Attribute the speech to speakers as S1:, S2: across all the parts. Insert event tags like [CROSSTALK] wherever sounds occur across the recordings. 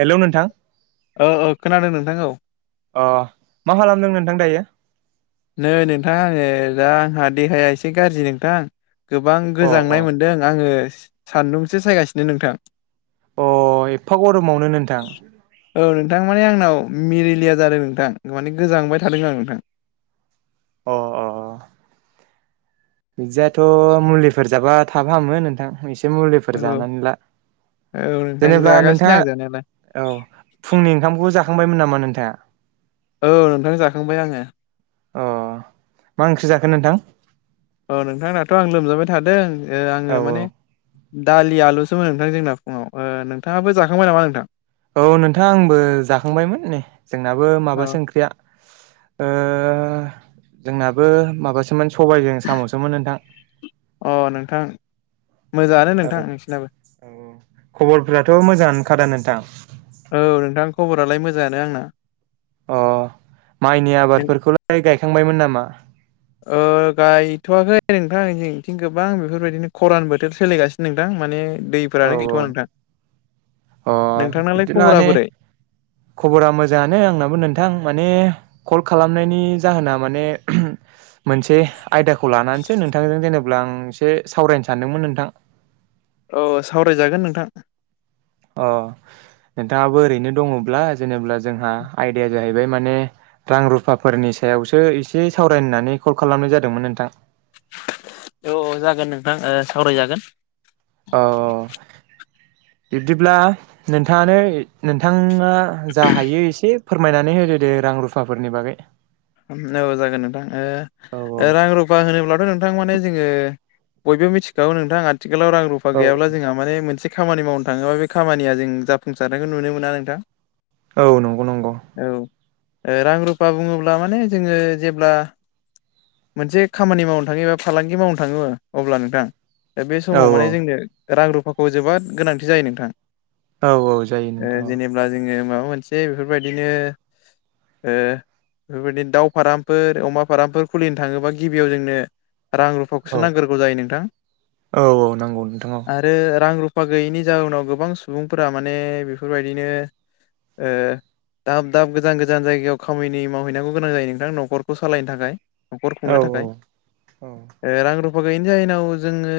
S1: Hello नोंथां
S2: औ औ खोनादों नोंथां औ।
S1: अ मा खालामदों नोंथां दायो?
S2: नै नोंथां आङो दा आंहा देहाया एसे गाज्रि नोंथां। गोबां
S1: अ अ
S2: गोजांनाय मोनदों आङो सान्दुंसो सायगासिनो नोंथां।
S1: अ एफा गरमावनो नोंथां।
S2: औ नोंथां माने आंनाव मिलेलिया जादों नोंथां माने गोजांबाय थादों आं नोंथां।
S1: अ अ बिदियाथ' मुलिफोर जाबा थाब हामो नोंथां एसे मुलिफोर
S2: औ
S1: जानानै ला।
S2: औ नोंथां
S1: जेनेबा
S2: जागासिनो आं
S1: नोंथाङा
S2: जानायालाय
S1: औ फुंनि ओंखामखौ जा खांबायमोन नामा नोंथाङा?
S2: औ नोंथां जाखांबाय आङो
S1: अ मा ओंख्रि जाखो नोंथां?
S2: औ नोंथां दाथ' आं लोमजाबाय थादों
S1: औ
S2: आङो
S1: औ
S2: माने। दालि आलुसोमोन नोंथां जोंना फुङाव नोंथाङाबो जाखांबाय नामा नोंथां?
S1: औ नोंथां आंबो जाखांबायमोन नै जोंनाबो
S2: औ
S1: माबासो ओंख्रिया। जोंनाबो माबासोमोन सबायजों साम'सोमोन नोंथां।
S2: अ नोंथां। मोजाङानो
S1: औ
S2: नोंथां नोंसिनाबो
S1: औ खबरफ्राथ' मोजाङानोखादा नोंथां?
S2: औ नोंथां खबरालाय मोजाङानो आंना।
S1: अ माइनि आबादफोरखौलाय गायखांबायमोन नामा?
S2: गायथ'वाखै नोंथां जोंनिथिं गोबां बेफोरबायदिनो खरान बोथोर सोलिगासिनो नोंथां माने।
S1: औ
S2: दैफोरानो गैथ'वा नोंथां
S1: अ
S2: नोंथांनालाय खबरा
S1: [UNINTELLIGIBLE]
S2: बोरै
S1: खबरा मोजाङानो आंनाबो नोंथां माने कल खालामनायनि जाहोना माने मोनसे आयदाखौ लानानैसो नोंथांजों जेनेबा अब्ला आं एसे सावरायनो सानदोंमोन नोंथां
S2: औ सावरायजागोन नोंथां
S1: अ नोंथाङाबो ओरैनो दङब्ला जेनेब्ला जोंहा आयदाया जाहैबाय माने रां रुफाफोरनि सायाव सायावसो एसे सावरायनो होननानै कल खालामनाय जादोंमोन नोंथां
S2: औ जागोन नोंथां सावरायजागोन
S1: औ बिब्दिब्ला नोंथाङानो नोंथाङा जा हायो एसे फोरमायनानै होदो दे रां रुफाफोरनि बागै
S2: औ जागोन
S1: औ
S2: नोंथां रां रुफा होनोब्लाथ' नोंथां नोंथां माने जोङो बयबो मिथिखागौ नोंथां आथिखालाव रां रुफा
S1: औ
S2: गैयाब्ला जोंहा माने मोनसे खामानि मावनो थाङोबा बे खामानिया जों जाफुंसारनायखौ नुनो मोना नोंथां
S1: औ नंगौ नंगौ
S2: औ रां रुफा बुङोब्ला माने जोङो जेब्ला मोनसे खामानि मावनो थाङो एबा फालांगि मावनो थाङो अब्ला नोंथां दा बे
S1: औ
S2: समाव
S1: औ
S2: माने जोंनो रां रुफाखौ जोबोद गोनांथि जायो नोंथां
S1: औ औ जायो नोंथां
S2: जेनेबा जोङो मा माबा मोनसे बेफोरबायदिनो बेफोरबायदिनो दाउ फारामफोर अमा फारामफोर खुलिनो थाङोबा गिबियाव जोंनो रां रुफाखौसो
S1: औ
S2: नांगोरगौ जायो नोंथां
S1: औ औ नांगौ नोंथां औ
S2: आरो रां रु अफा गैयैनि जाहोनाव गोबां सुबुंफोरा माने बेफोरबायदिनो दाब दाब गोजान गोजान जायगायाव खामानि मावहै गोना जायो नोंथां न'खरखौ सालायनो थाखाय न'खर
S1: औ
S2: खुंनो थाखाय
S1: औ
S2: रां फा गैयैनि जाहोनाव जोङो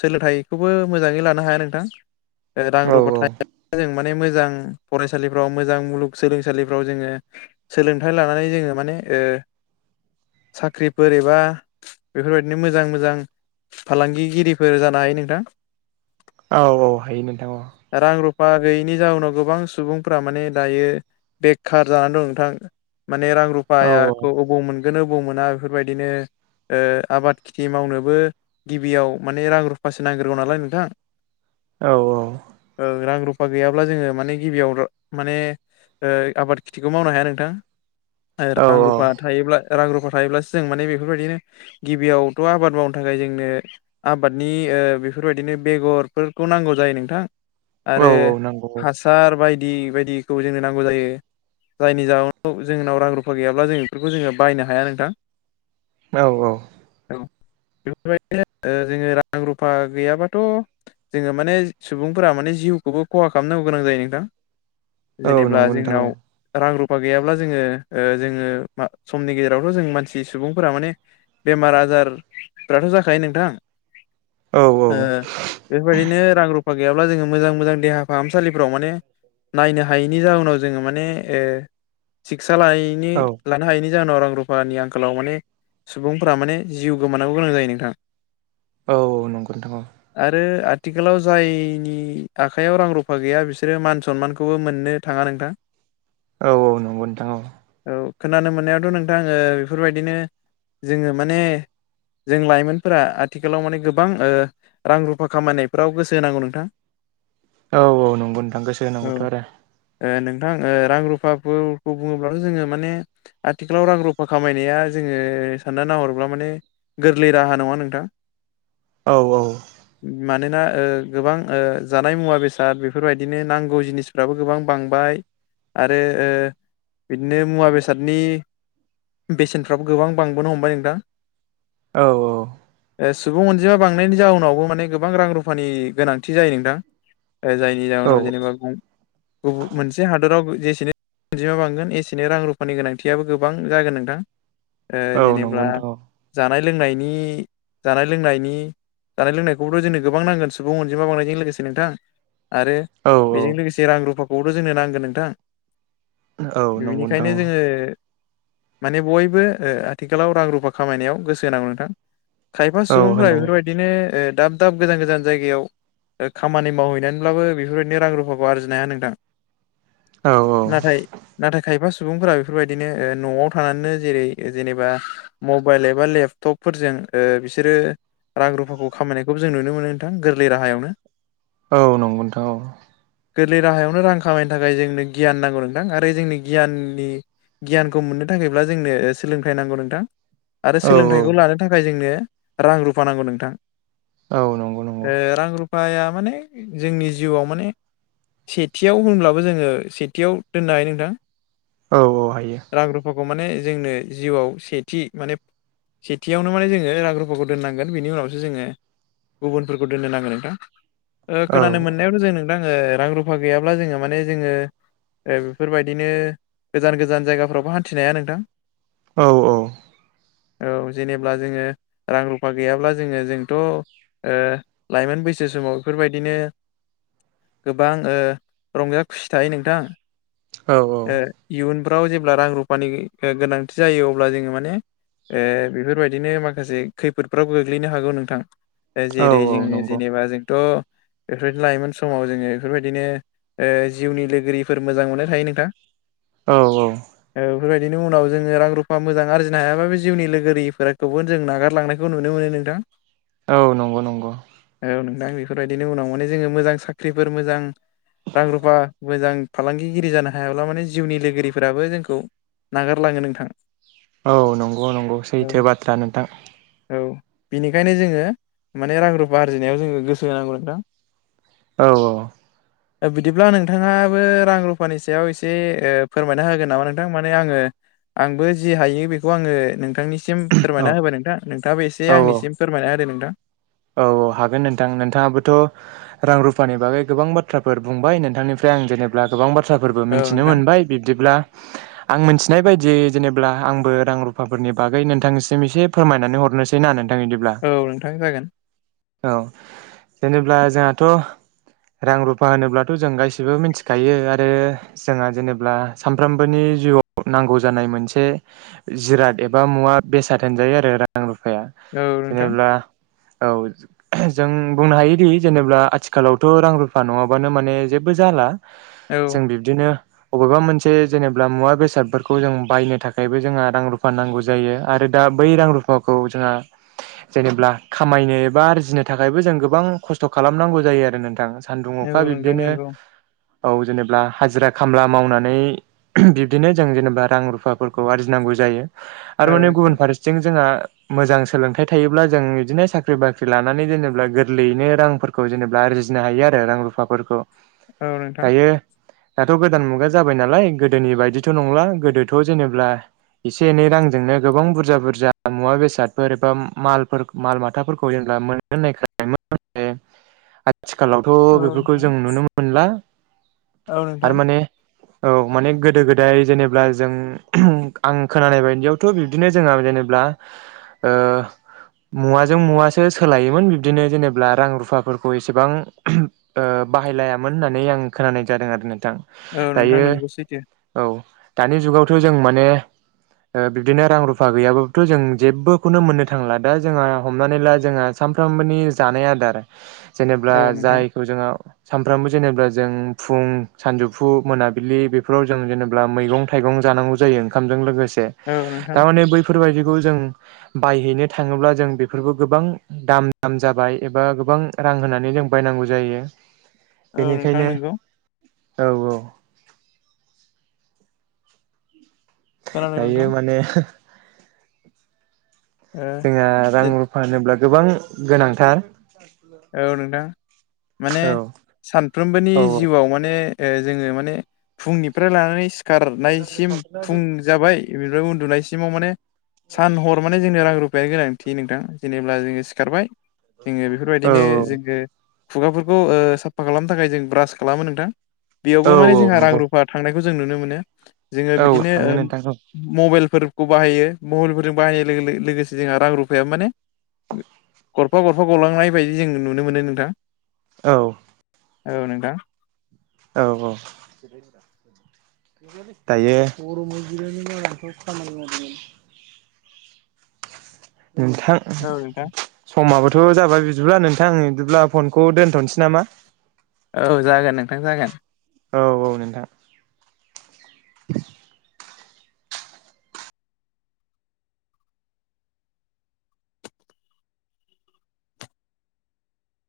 S2: सोलोंथाइखौबो मोजाङै लानो हाया नोंथां रां
S1: औ
S2: रुफा [UNINTELLIGIBLE] माने मोजां फरायसालिफ्राव मोजां मुलुगलोंसालिफोराव जों हाइ लानानै जोङो माने साख्रिफोर एबा बेफोरबायदिनो मोजां मोजां फालांगिगिरिफोर जानो हायो नोंथां
S1: औ औ हायो नोंथां औ
S2: बा गैयैनि जाउनाव गोबां सुबुंफोरा माने दायो बेखार जानानै दं नोंथां माने रां
S1: औ
S2: रुफायाखौ अबाव मोनगोन अबाव मोना बेफोरबायदिनो आबाद खेथि मावनोबो गिबियाव माने रां रुफासो नांग्रोगौ नालाय नोंथां
S1: औ औ
S2: ओ रां रुफा गैयाब्ला जोङो माने गिबियाव माने आबाद खिथिखौ मावनो हाया नोंथां।
S1: औ
S2: रां
S1: औ
S2: रुफा थायोब्ला रां रुफा थायोब्लासो जों माने बेफोरबायदिनो गिबियावथ' आबाद मावनो थाखाय जोंनो आबादनि बेफोरबायदिनो बेगरफोरखौ नांगौ जायो नोंथां।
S1: औ
S2: आरो
S1: औ नांगौ
S2: हासार बायदि बायदिखौ जोंनो नांगौ जायो जायनि जाहोनाव। जोंनाव रां रुफा गैयाब्ला जों बेफोरखौ जोङो बायनो हाया नोंथां
S1: औ औ
S2: औ बेफोरबायदिनो जोङो रां रुफा गैयाबाथ' जोङो माने सुबुंफोरा माने जिउखौबो खहा खालामनांगौ गोनां जायो नोंथां।
S1: औ
S2: जेनेबा
S1: नंगौ नोंथां
S2: जोंनाव रां रु गैयाब्ला जोङो जोङो समनि गेजेरावथ' जों मानसि सुबुंफोरा माने बेमार आ जाय फोराथ' जाखायो नोंथां
S1: औ
S2: बेफोरबायदिनो रां रुफा गैयाब्ला जोङो मोजां मोजां देहा फाहामसालिफ्राव माने नायनो हायैनि जाहोनाव जोङो माने सिखितसा लानायैनि
S1: औ
S2: लानो हायैनि जाहोनाव रां रुफानि आंखालाव माने सुबुंफोरा माने जिउ गोमानांगौ गोनां जायो नोंथां
S1: औ औ नंगौ नोंथां औ
S2: आरो आथिखालाव जायनि आखाइयाव रां रुफा गैया बिसोरो मान सनमानखौबो मोननो थाङा नोंथां
S1: औ औ नंगौ नोंथां औ
S2: औ खोनानो मोननायावथ' नोंथां आङो बेफोरबायदिनो जोङो माने जों लाइमोनफोरा आथिखालाव माने गोबां रां रुफा खामायनायफ्राव गोसो होनांगौ नोंथां
S1: औ औ नंगौ नोंथां गोसो
S2: ओ
S1: होनांगौथ' आरो
S2: नोंथां रां रुफाफोरखौ बुङो। अब्लाथ' जोङो माने आथिखालाव रां रुफा खामायनाया जोङो सानना नाहरोब्ला माने गोरलै राहा नङा नोंथां।
S1: औ औ
S2: मानोना गोबां जानाय मुवा बेसाद बेफोरबायदिनो नांगौ जिनिसफ्राबो गोबां बांबाय आरो बिदिनो मुवा बेसादनि बेसेनफ्राबो गोबां बांबोनो हमबाय नोंथां।
S1: औ औ
S2: ए सुबुं अनजिमा बांनायनि जाउनावबो माने गोबां रां रुफानि गोनांथि जायो नोंथां। जायनि
S1: औ
S2: जाहोनाव जेनेबा गुबुन मोनसे हादराव अनजिमा बांगोन एसेनो रां रुफानि गोनांथियाबो गोबां जागोन नोंथां।
S1: औ नंगौ
S2: जेनेब्ला
S1: नोंथां
S2: जानाय लोंनायनि जानाय लोंनायनि जानाय लोंनायखौबोथ' जोंनो गोबां नांगोन सुबुं अनजिमा बांनायजों लोगोसे नोंथां। आरो
S1: औ औ
S2: बेजों लोगोसे रां रुफाखौथ' जोंनो नांगोन नोंथां।
S1: औ नंगौ नोंथां
S2: बिनिखायनो जोङो माने बयबो आथिखालाव रां रुफा खामायनायाव गोसो होनांगौ नोंथां। खायफा
S1: औ
S2: सुबुंफ्रा
S1: होनांगौ
S2: बेफोरबायदिनो दाब दाब गोजान गोजान जायगायाव खामानि मावहैनानैब्लाबो बेफोरबायदिनो रां रुफाखौ आरजिनो हाया नोंथां।
S1: औ
S2: नाथाय नाथाय खायफा सुबुं सुबुंफोरा बेफोरबायदिनो न'आव थानानैनो जेरै जेनेबा मबाइल एबा लेपटपफोरजों बिसोरो रां रुफाखौ खामायनायखौबो जों नुनो मोनो नोंथां गोरलै राहायावनो
S1: औ नंगौ नोंथां ओ
S2: गोरलै राहायावनो रां खामायनो थाखाय जोंनो गियान नांगौ नोंथां आरो जोंनि गियाननि गियानखौ मोननो थाखायब्ला जोंनो सोलोंथायाइ नांगौ नोंथां। आरो
S1: औ औ
S2: सोलोंथाइखौ लानो थाखाय जोंनो रां रुफा नांगौ नोंथां।
S1: औ नंगौ नंगौ
S2: ए रां रुफा रुफाया माने जोंनि जिउआव माने सेथियाव होनब्लाबो जोङो खाथियाव दोननो हायो नोंथां।
S1: औ औ हायो
S2: रां रुफाखौ माने जोंनो जिउआव सेथि माने सेथियावनो माने जोङो रां रुफाखौ दोननांगोन बिनि उनावसो जोङो गुबुनफोरखौ दोननो नांगोन नोंथां।
S1: औ
S2: खोनानो मोननायावाथ' जों नोंथां जोंङो रां रुफा गैयाब्ला जोङो माने जोङो बेफोरबायदिनो गोजान गोजान जायगाफ्रावबो हान्थिनाया नोंथां।
S1: औ औ
S2: औ जेनेब्ला जोङो रां रुफा गैयाब्ला जोङो जोंथ' लाइमोन बैसो समाव बेफोरबायदिनो गोबां रंजा खुसि थायो नोंथां
S1: औ औ
S2: इयुन फोराव जेब्ला रां रुफानि गोनांथि जायो अब्ला जोङो माने ए बेफोरबायदिनो माखासे खैफोदफ्राव गोग्लैनो हागौ नोंथां।
S1: औ
S2: जेरै
S1: औ
S2: जोंङो
S1: नंगौ
S2: जेनेबा जोंथ' बेफोरबायदि लाइमोन समाव जोङो बेफोरबायदिनो जिउनि लोगोरिफोर मोजां मोननाय थायो नोंथां।
S1: औ औ
S2: बेफोरबायदिनि उनाव जोङो रां रुफा मोजां आरजिनो हायाबो जिउनि लोगोरिफोरखौबो जों नागारलांनायखौ नुनो मोनो नोंथां
S1: औ नंगौ नंगौ
S2: आं बेफोरबायदिनि उनाव माने जोङो मोजां साख्रिफोर मोजां रां रुफा मोजां फालांगिगिरि जानो हायाब्ला माने जिउनि लोगोरिफोराबो जोंखौ नागारलाङो नोंथां
S1: औ नंगौ नंगौ सैथो बाथ्रा नोंथां
S2: बिनिखायनो जोङो माने रां रुफा आरजिनायाव जोङो गोसो होनांगौ नोंथां
S1: औ औ
S2: बिदिब्ला नों नोंथाङाबो रां रुफानि सायाव एसे ओ फोरमायना होगोन नामा नोंथां माने आङो आंबो जि हायो बेखौ आङो नोंथांनि सिम फोरमायना होबाय नोंथां नोंथाङाबो एसे
S1: औ
S2: आंनिसिम फोरमायना होदो नोंथां
S1: औ औ हागोन नोंथां नोंथाङाबोथ' रां रुफानि बागै गोबां बाथ्राफोर बुंबाय नोंथांनिफ्राय आं जेनेबा गोबां बाथ्राफोरबो
S2: औ
S1: मोनथिनो
S2: नोंथां
S1: मोनबाय बिब्दिब्ला आं मोनथि मिथिनाय बायदियै जेनेब्ला आंबो रां रुफाफोरनि बागै नोंथांनिसिम एसे फोरमायनानै हरनोसै ना नों
S2: औ नोंथां जागोन
S1: औ जेनेब्ला जोंहाथ' रां रुफा होनोब्लाथ' जों गासिबो मिथिखायो आरो जोंहा जेनेबा सानफ्रोमबोनि जिउआव नांगौ जानाय मोनसे जिराद एबा मुवा बेसाद होनजायो आरो रां रुफा ओ
S2: औ नोंथां
S1: जेनेबा औ जों बुंनो हायोदि जेनेबा आथिखालावथ' रां रुफा नङाबानो माने जेबो बो जाला
S2: औ
S1: जों बिब्दिनो बबेबा मोनसे जेनेबा मुवा बेसादफोरखौ जों बायनो थाखायबो जोंहा रां रुफा नांगौ जायो आरो दा बै रां रुफाखौ जोंहा जेनेब्ला खामायनो एबा आरजिनो थाखायबो जों गोबां खस्थ' खालामनांगौ जायो आरो नोंथां सान्दुं
S2: औ
S1: अखा
S2: नोंथां
S1: बिब्दिनो
S2: नंगौ
S1: औ जेनेबा हाजिरा खामला मावनानै बिब्दिनो जों जेनेबा रां रुफाफोरखौ आरजिनांगौ जायो।
S2: औ
S1: आरो माने
S2: नोंथां
S1: गुबुन फारसेथिं जोंहा मोजां सोलोंथाइ थायोब्ला जों बिदिनो साख्रि बाख्रि लानानै जेनेबा गोरलैयैनो रांफोरखौ जेनेबा आरजिनो हायो आरो रां रुफाफोरखौ
S2: औ नोंथां
S1: दायो दाथ' गोदान मुगा जाबाय नालाय गोदोनि बायदिथ' नंला गोदोथ' जेनेब्ला एसे एनै रांजोंनो गोबां बुरजा बुरजा मुवा बेसादफोर एबा मालफोर माल माथाफोरखौ जेनब्ला मोनगोननायखाय [UNINTELLIGIBLE]
S2: औ
S1: आथिखालावथ' बेफोरखौ
S2: नोंथां
S1: जों नुनो मोनला
S2: औ नोंथां
S1: आरो माने औ माने गोदो गोदाय जेनेब्ला जों आं खोनानाय बायदियावथ' बिब्दिनो जोंहा जेनेब्ला ओ मुवाजों मुवासो सोलायोमोन बिबदिनो जेनेब्ला रां रुफाफोरखौ एसेबां ओ बाहाय मिलायामोन होननानै आं खोनानाय जादों आरो नोंथां
S2: औ नोंथां
S1: दायो
S2: नोंगौ सैथो
S1: औ दानि जुगावथ' जों माने ओ बिबदिनो रां रुफा गैयाबाबोथ' जों जेबोखौनो मोननो थांला दा जोङा हमनानै ला जोङा सानफ्रामबोनि जानाय आदार जेनेब्ला
S2: औ नोंथां
S1: जायखौ जोङो सानफ्रामबो जेनेबा जों फुं सानजौफु मोनाबिलि बेफोराव जों जेनेबा मैगं थाइगं जानांगौ जायो ओंखामजों लोगोसे
S2: औ नोंथां
S1: दा मानि बैफोरबायदिखौ जों बायहैनो थाङोब्ला जों बेफोरबो गोबां दाम दाम जाबाय एबा गोबां रां होनानै जों बायनांगौ जायो।
S2: औ नोंथां
S1: बेनिखायनो
S2: नोंगौ।
S1: औ औ
S2: खोनादों नोंथां
S1: दायो माने
S2: ओ
S1: जोंहा रां रुफा होनोब्ला गोबां गोनांथार
S2: औ नोंथां माने
S1: औ
S2: सानफ्रोमबोनि
S1: औ
S2: जिउआव माने। ओ जोङो माने फुंनिफ्राय लानानै खारनायसिम फुं जाबाय बेनिफ्राय उन्दुनायसिमाव माने। सान हर माने जोंनो रां रुफानो गोनांथि नोंथांथि जेनेबा जोङो सिखारबाय जोङो बेफोर
S1: औ
S2: बायदिनो जोङो खुगाफोरखौ साफा खालामनो थाखाय जों ब्रास खालामो नोंथां।
S1: औ
S2: बेयावबो माने
S1: औ
S2: जोंहा रां
S1: नंगौ
S2: रुफा थांनायखौ जों नुनो मोनो। जोङो
S1: औ
S2: बिदिनो
S1: थाङो नोंथां औ
S2: मबेलफोर खौ बाहायो मबेलफोरजों बाहायनाय लोगोसे जोंहा रां रुफाया माने। गरफा गरफा गलांनाय बायदि जों नुनो मोनो नोंथां।
S1: औ।
S2: औ नोंथां।
S1: औ औ। दायो [INAUDIBLE] नोंथां
S2: औ नोंथां
S1: समाबो थ' जाबाय बिदिब्ला नोंथां आं बिदिब्ला फनखौ दोन्थ'नोसै नामा?
S2: औ जागोन नोंथां जागोन।
S1: औ औ नोंथां।